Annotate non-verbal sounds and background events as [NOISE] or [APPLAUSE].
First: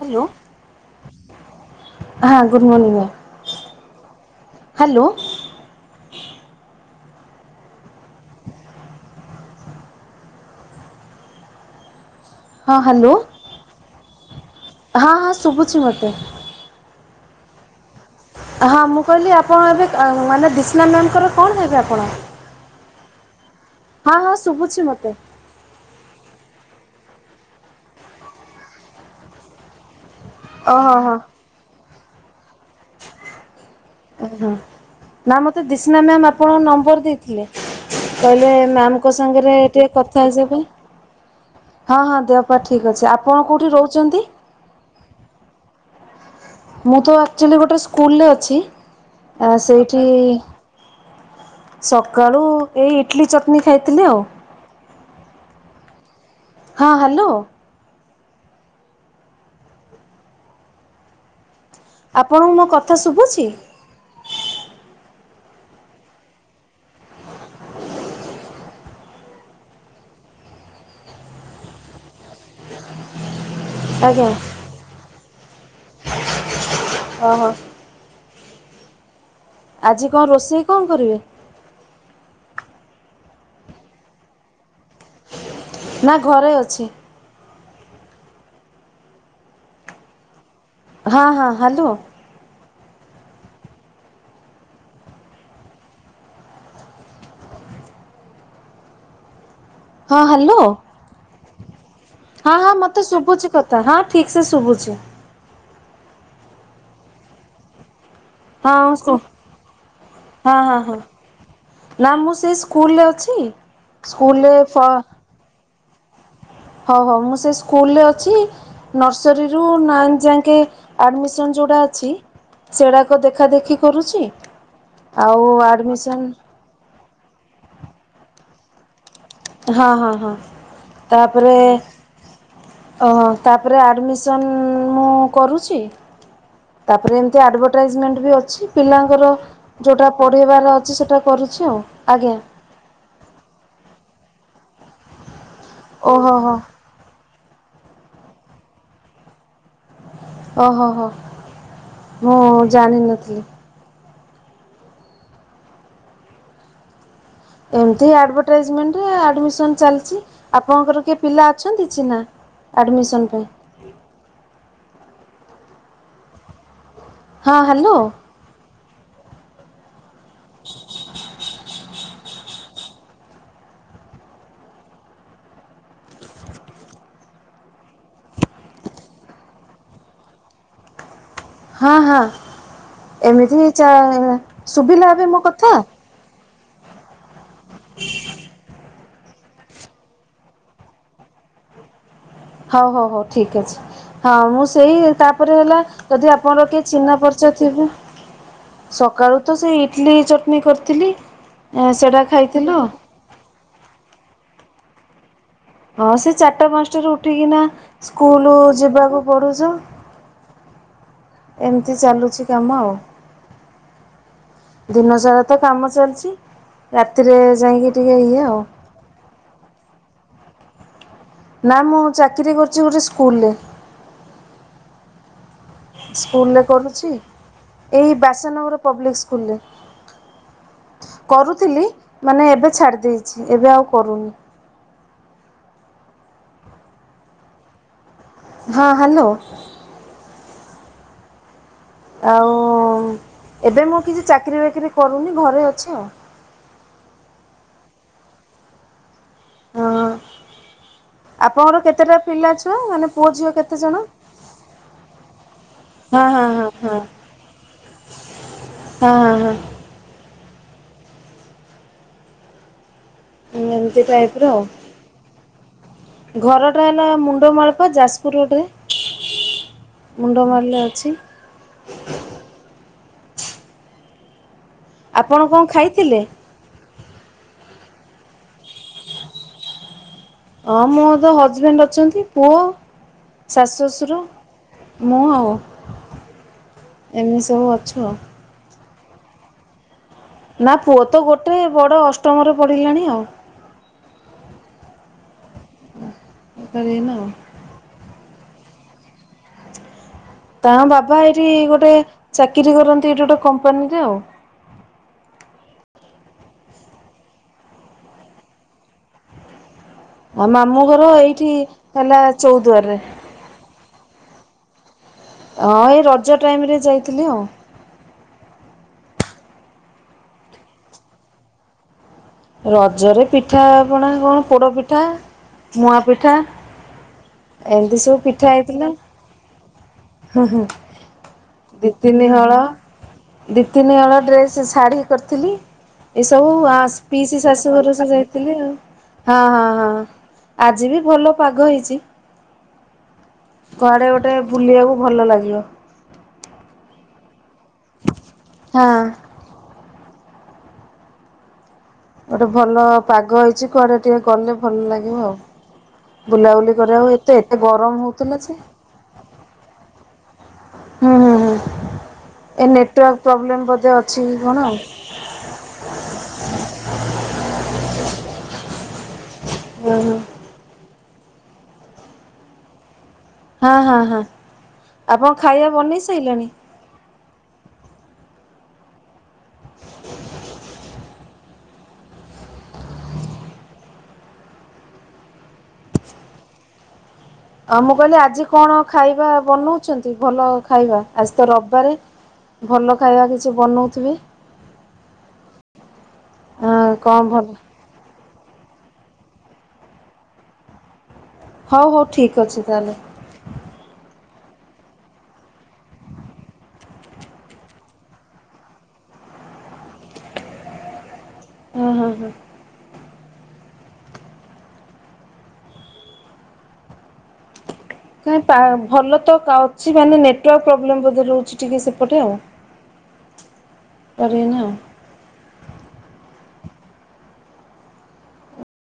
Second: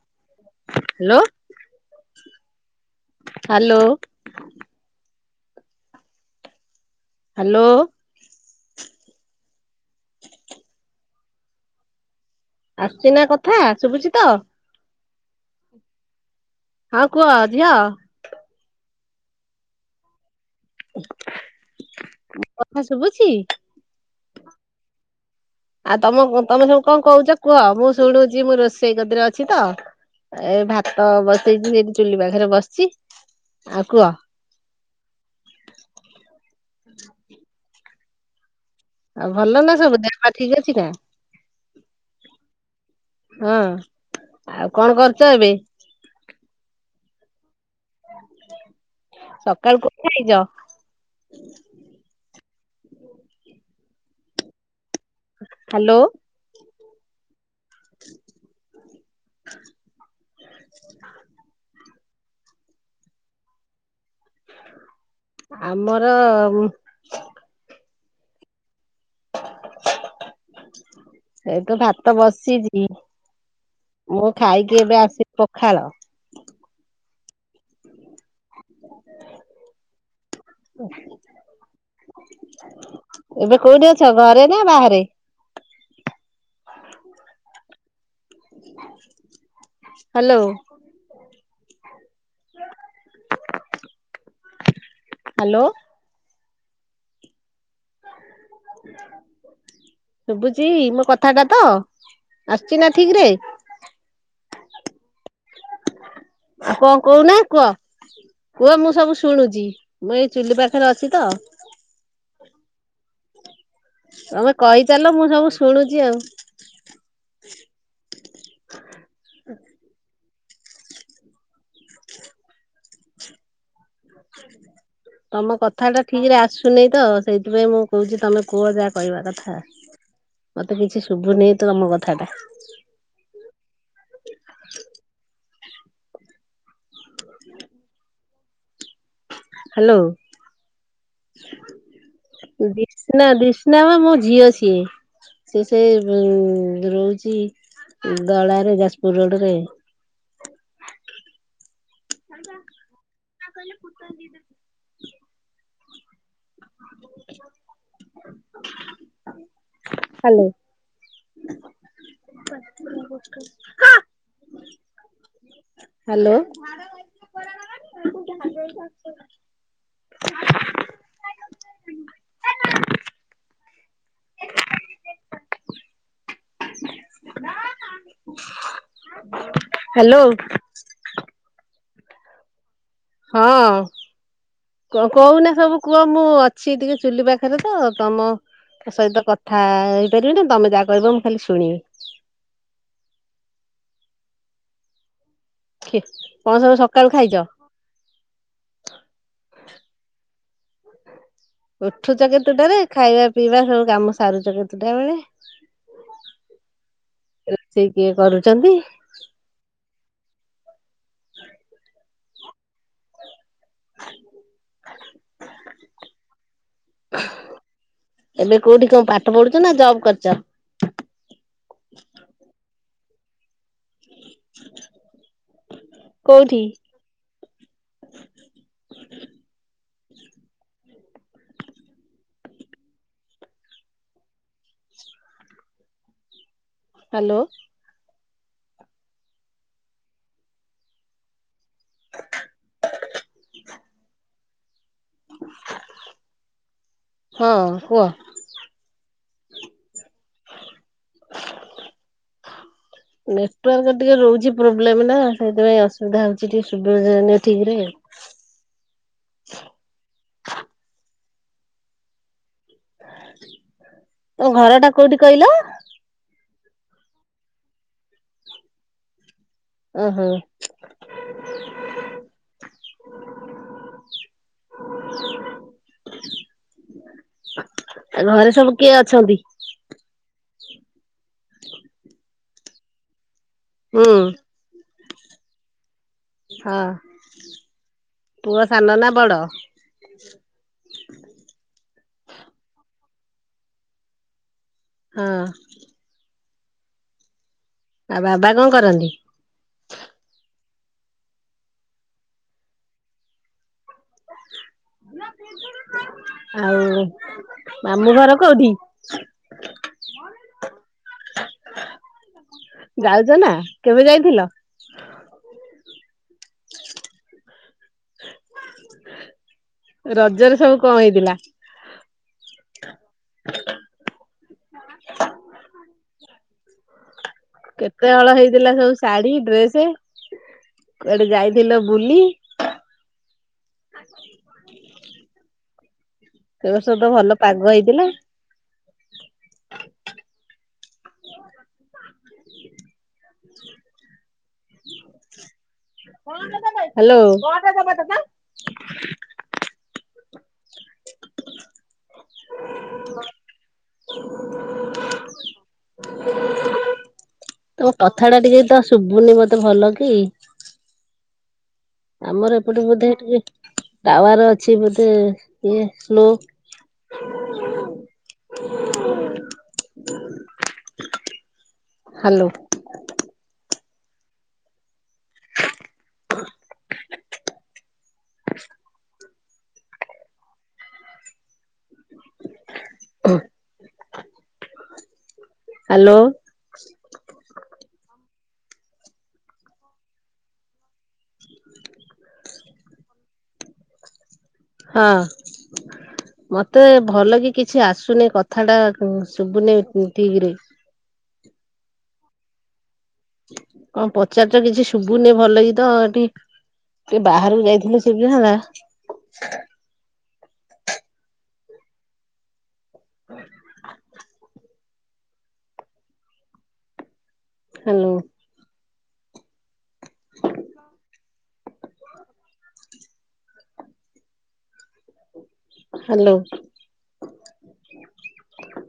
Hello hello. ହଁ good morning hello ma'am hello hello ହଁ hello ଆସୁଚିନା କଥା ଶୁବୁଚି ତ ହଁ ହଁ ଶୁବୁଚି ମତେ। ହଁ କୁଅ ଝିଅ। ହଁ ମୁଁ କହିଲି ଆପଣ ଏବେ କା-ମାନେ ଦି ସ୍ନା ମ୍ୟାମଙ୍କର କଣ ହେବେ ଆପଣ ହଁ କଥା ଶୁଭୁଛି? ହଁ ଶୁ ଶୁବୁଛି ମତେ। ଆଉ ତମ ତମେ ଯୋଉ କଣ କୋହୁଚ କୁହ ମୁଁ ଶୁଣୁଚି ମୁଁ ରୋଷେଇ କତିରେ ଅଛି ତ। ଏ ଓହୋ ଭାତ ହଁ ବସେଇଚି ସେଇଠି ଚୁଲି ପାଖରେ ବସିଚି। ଓହୋ ନା ମତେ ଦିସ୍ନା ମ୍ୟାମ ଆପଣଙ୍କ ନମ୍ବର ଦେଇଥିଲେ। କହିଲେ ମ୍ୟାମଙ୍କ ଆଉ ଭଲ ସାଙ୍ଗରେ ନା ଟିକେ ସବୁ ଦେହ କଥା ପା ହେଇ ଠିକ ଯିବାପାଇଁ, ଅଛି ନା? ହଁ ହଁ ଦେହପା ଠିକ ଅଛି ଆପଣ ହଁ କୋଉଠି ରହୁଚନ୍ତି? ଆଉ କଣ କରୁଛ ଏବେ ମୁଁ ତ ଆକ୍ଚୁଲି ଗୋଟେ ସ୍କୁଲ ଲେଅଛି। ଆଁ ସକାଳୁ କଣ ସେଇଠି ଖାଇଛ? ସକାଳୁ ଏଇ ଇଟିଲି ଚଟନୀ ଖାଇଥିଲି ଆଉ। ହାଲୋ। ହଁ ହାଲୋ। [INAUDIBLE] ଆପଣଙ୍କୁ ମୋ କଥା ଶୁବୁଚି? ଆମର ଉଂ ଏ ତ ଭାତ ବସିଚି। ଆଜ୍ଞା ମୁଁ ଖାଇକି ଏବେ ଆସି ପଖାଳ। ଓ ହୋ। [INAUDIBLE] ଆଜି କଣଁ ରୋଷେଇ କଣଁ କରିବେ? ଏବେ କୋଉଠି ଅଛ ଘରେ ନା ବାହାରେ? ନା ଘରେ ଅଛି ହାଲୋ। ହଁ ହଁ ହାଲୋ। ହାଲୋ? [INAUDIBLE] ହଁ ହାଲୋ, ଶୁଭୁଛି ମୋ କଥା ଟା ତ ହଁ ଆସୁଛି ହଁ ନା ମତେ ଠିକ ରେ ଶୁବୁଚି କଥା ହଁ ଠିକ ସେ ଶୁବୁଚି। ଆ କଣ କହୁନ କୁହ? କୁହ ମୁଁ ହଁ ସବୁ ସ୍କ, ଶୁଣୁଛି ମୁଁ ଏଇ ଚୁଲି ହଁ ହଁ ପାଖରେ ହଁ ଅଛି ତ ନା ମୁଁ ସେ ସ୍କୁଲଲେ ଅଛି। କି? ତମେ କହିଚାଲ ମୁଁ ସବୁ ଶୁଣୁ ଚି ଆଉ। ହୋଉ ହୋଉ ମୁଁ ସେ ସ୍କୁଲରେ ଅଛି ନର୍ସରୀରୁୁ ନାଇନ ଯାଏ। କେ ଆଡ଼ମିସନ ଯୋଉଟା ଅଛି ସୋଡାକ ଦେଖା ଦେଖି କରୁଛି ଆଉ ତମ କଥା ଟା ଆଡ଼ମିସନ୍ ଠିକ ରେ ଆସୁନି ତ ସେଇଥିପାଇଁ ମୁଁ କହୁଛି ତମେ କୁହ ଯାହା କହିବା କଥା ହଁ ହଁ ହଁ ମତେ କିଛି ତାପରେ ଶୁଭୁନି ତ ତମ କଥା ଟା ଅହଂ ତାପରେ ଆଡ଼ମିସନ୍ ମୁଁ କରୁଛି। ତାପରେମ ଅଡ୍‌ବାଟାଇଜମେଣ୍ଟ ବି ଅଛି। ଯୋଉଟା ହ୍ୟାଲୋ ପଢେଇବାର ଅଛି ସେଟା କରୁଛି ଆଉ ଆଜ୍ଞା। ଦିସ୍ନା ଦିସ୍ନା ବା ମୋ ଝିଅ ସିଏ। ସେ ସେ ଓହୋ ହୋ ରହୁଛି। ଗଳାରେ ଯାଜପୁର ରୋଡରେ। ଓ ହୋ ହୋ। ମୁଁ ଜାଣିିନଥିଲି। [INAUDIBLE] ଏମିତି ଆଡ଼ବ୍ଟାଈଜମେଣ୍ଟ ଆଡ଼ମିସନ ଚାଲିଛି ହ୍ୟାଲୋ ଆପଣଙ୍କର କିଏ ପିଲା ଅଛନ୍ତି ଚିହ୍ନା ଏଡ଼ମିଶନ ପାଇଁ। ହାଲୋ। ହଁ ହାଲୋ। [INAUDIBLE] ହାଲୋ। ହଁ ହଁ। ଏମିତି ହଁ ଚା ଶୁଭିଲା ଏବେ ମୋ କଥା। ଛି ଟିକି ଚୁଲିିପା ଖରେ ତ ତମ ସହିତ କଥା ହେଇପାରିବି ନା ତମେ ଯାହା କହିବ ମୁଁ ଖାଲି ଶୁଣିବି। ହୋଉ ହୋଉ ହୋଉ ଠିକ ଅଛି ହଁ ମୁଁ ସେଇ ତା ପରେ ହେଲା ଯଦି କଣ ଆପଣର ସବୁ କିଏ ସକାଳୁ ଚିହ୍ନା ଖାଇଛ? ପରିଚୟ ଥିବେ ସକାଳୁ ତ ସେ ଇଟିଲି କରିଥିଲି। ସେଟା ଉଠୁଛ ଖାଇଥିଲୁ। କେତୁଟାରେ ଖାଇବା ପିଇବା ସବୁ କାମ ସାରୁଛ କେତୁ ଦେବେଳେ ହଁ ସେ ଚାରିଟା ପାଞ୍ଚଟାରୁ ଉଠିକିନା ରୋଷେଇ କିଏ ସ୍କୁଲ କରୁଛନ୍ତି? ଯିବାକୁ ପଡୁଚୁ। ଏମିତି ଚାଲୁଛି। ସମୟ ଦିନସାରା ତ କାମ ଚାଲିଛି ରାତିରେ ଯାଇକି ଟିକେ ଇଏ ଏବେ ଆଉ। କୋଉଠି କଣ ପାଠ ପଢୁଛ ନା ଜବ୍ କରିଛ ନା ମୁଁ ଚାକିରି [UNINTELLIGIBLE] ସ୍କୁଲରେ କୋଉଠି? କରୁଛି ଏଇ ବାସନଗର ପବ୍ଲିକ ସ୍କୁଲରେ। କରୁଥିଲି ମାନେ ଏବେ ଛାଡି ଦେଇଛି ଏବେ ଆଉ କରୁନି। ହାଲୋ। ହଁ ହାଲୋ। ଆଉ ଏବେ ମୁଁ କିଛି ଚାକିରି ବାକିରି କରୁନି ଘରେ ଅଛି ଆଉ। ହଁ କୁହ ହଁ ଆପଣଙ୍କର କେତେଟା ପିଲା? ଛୁଆ ମାନେ ପୁଅ ଝିଅ କେତେ ନେଟୱାର୍କ ଜଣ? ଟିକେ ରହୁଛି ପ୍ରୋବ୍ଲେମ ନା ସେଥିପାଇଁ ଅସୁବିଧା ହଁ ହଉଛି ହଁ ଟିକେ ହଁ ହଁ ସୁବିଧା ହଉନି ଠିକ ରେ ହଁ ହଁ ହଁ ଏମିତି ଟାଇପ ର ତମ ଆଉ। ଘର ଟା କୋଉଠି କହିଲ? ଘରଟା ହେଲା ମୁଣ୍ଡ ମାଳପା ଯାଜପୁର ରୋଡରେ। ଓହୋ ମୁଣ୍ଡ ମାରିଲେ ଅଛି। [UNINTELLIGIBLE] ଆପଣ କଣ ଖାଇଥିଲେ? ଆ ଘରେ ସବୁ କିଏ ଅଛନ୍ତି? ହଁ ମୋ ତ ହଜବେଣ୍ଡ ଅଛନ୍ତି ପୁଅ ଶାଶୁ ହୁଁ ଶ୍ୱଶୁର ମୁଁ ଆଉ ହଁ। ଏମିତି ସବୁ ଅଛୁ ଆଉ। ବଡ଼? ନା ପୁଅ ତ ଗୋଟେ ବଡ଼ ଅଷ୍ଟମରେ ପଡ଼ିଲାଣି ଆଉ। ହଁ। ଏ ନା। ଆଉ ବାବା କଣ କରନ୍ତି? ତା ବାବା ଏଇଠି ଗୋଟେ ଚାକିରି କରନ୍ତି ଏଇଠି ଗୋଟେ କମ୍ପାନୀରେ ଆଉ। ଆଉ ମାମୁଁ ଘର କୋଉଠି? ଆ ମାମୁଁ ଘର ଏଇଠି ହେଲା ଚଉଦୁଆରରେ। ଯାଉଛ ନା କେବେ ଯାଇଥିଲ? ହଁ ଏ ରଜ ଟାଇମରେ ଯାଇଥିଲି ଆଉ। ରଜରେ ସବୁ କଣ ହେଇଥିଲା? ରଜରେ ପିଠା ଆ ପଣା କଣ? ପୋଡ ପିଠା ମୁଆ ପିଠା କେତେ ହଳ ହେଇଥିଲା ସବୁ ଶାଢୀ ଡ୍ରେସ? ହୁଁ ହୁଁ କୁଆଡେ ଯାଇଥିଲ ଦି ବୁଲି? ତିନି ହଳ। ଦିି ତିନି ହଳ। ଡ୍ରେସ୍ ଶାଢ଼ୀ କରିଥିଲି। ଏସବୁ ଏ ବର୍ଷ ତ ଭଲ ଆସ-ପିଇସି ପାଗ ଶାଶୁ ହେଇଥିଲା। ଘରକୁ ଯାଇଥିଲି ଆଉ ହଁ ହଁ ହଁ। ଆଜି ବି ଭଲ ପାଗ ହେଇଚି। କୁଆଡେ [INAUDIBLE] ବୁଲିବାକୁ ଭଲ ଲାଗିବ। ହ୍ୟାଲୋ ତମ [UNINTELLIGIBLE] ହଁ। [UNINTELLIGIBLE] ଗୋଟେ ଭଲ ପାଗ ହେଇଛି କୁଆଡେ ଟିକେ ଗଲେ ଭଲ ଲାଗିବ ଆଉ ବୁଲାବୁଲି କରିବାକୁ ଏତେ ଏତେ ଗରମ କଥା ଟା ହଉଥିଲା ଯେ। ଟିକେ ତ ଶୁଭୁନି ମତେ ଭଲ କି? ହୁଁ ହୁଁ ହୁଁ। ଆମର ଏ ଏପଟେ ବୋଧେ ନେଟୱାର୍କ ଟିକେ ପ୍ରୋବ୍ଲେମ୍ ବୋଧେ ଅଛି କି ଟାୱାର କଣ ଆଉ। ଅଛି ବୋଧେ ଇଏ ସ୍ଲୋ। [UNINTELLIGIBLE] [UNINTELLIGIBLE] [INAUDIBLE] [INAUDIBLE] ହାଲୋ। ହଁ ହଁ ହଁ। ଆପଣ ଖାଇବା ବନେଇ ସାଇଲେଣି? [INAUDIBLE] [INAUDIBLE] [UNINTELLIGIBLE] ହ୍ୟାଲୋ ଆଉ ମୁଁ କହିଲି ଆଜି କଣ ଖାଇବା ବନଉଛନ୍ତି ଭଲ ଖାଇବା ଆଜି ତ ରବିବାରେ ଭଲ ଖାଇବା କିଛି ବନଉଥିବେ। ହଁ [INAUDIBLE] ମତେ ଆଁ କଣ ଭଲ କି କିଛି ଆସୁନି କ ଥଣ୍ଡା ସୁୁବୁନି ଠିକରେ। ହଉ ହଉ ଠିକ ଅଛି ତାହେଲେ। [UNINTELLIGIBLE] କିଛି ଶୁଭୁନି ଭଲ କି ତ ଏଠି ଟିକେ ବାହାରକୁ ଯାଇଥିଲେ ସୁଗିଥନ୍ତା। ହୁଁ ହୁଁ ହୁଁ। [INAUDIBLE] ହ୍ୟାଲୋ [UNINTELLIGIBLE] ଭଲ ତ କା ବୁଝିପାରୁନି ନେଟୱାର୍କ ପବ୍ଲେମ୍ ବୋଧେ ରହୁଛି। ଟିକେ ସେପଟେ ଆଉ [INAUDIBLE] କରେନା [INAUDIBLE] ହାଲୋ [INAUDIBLE]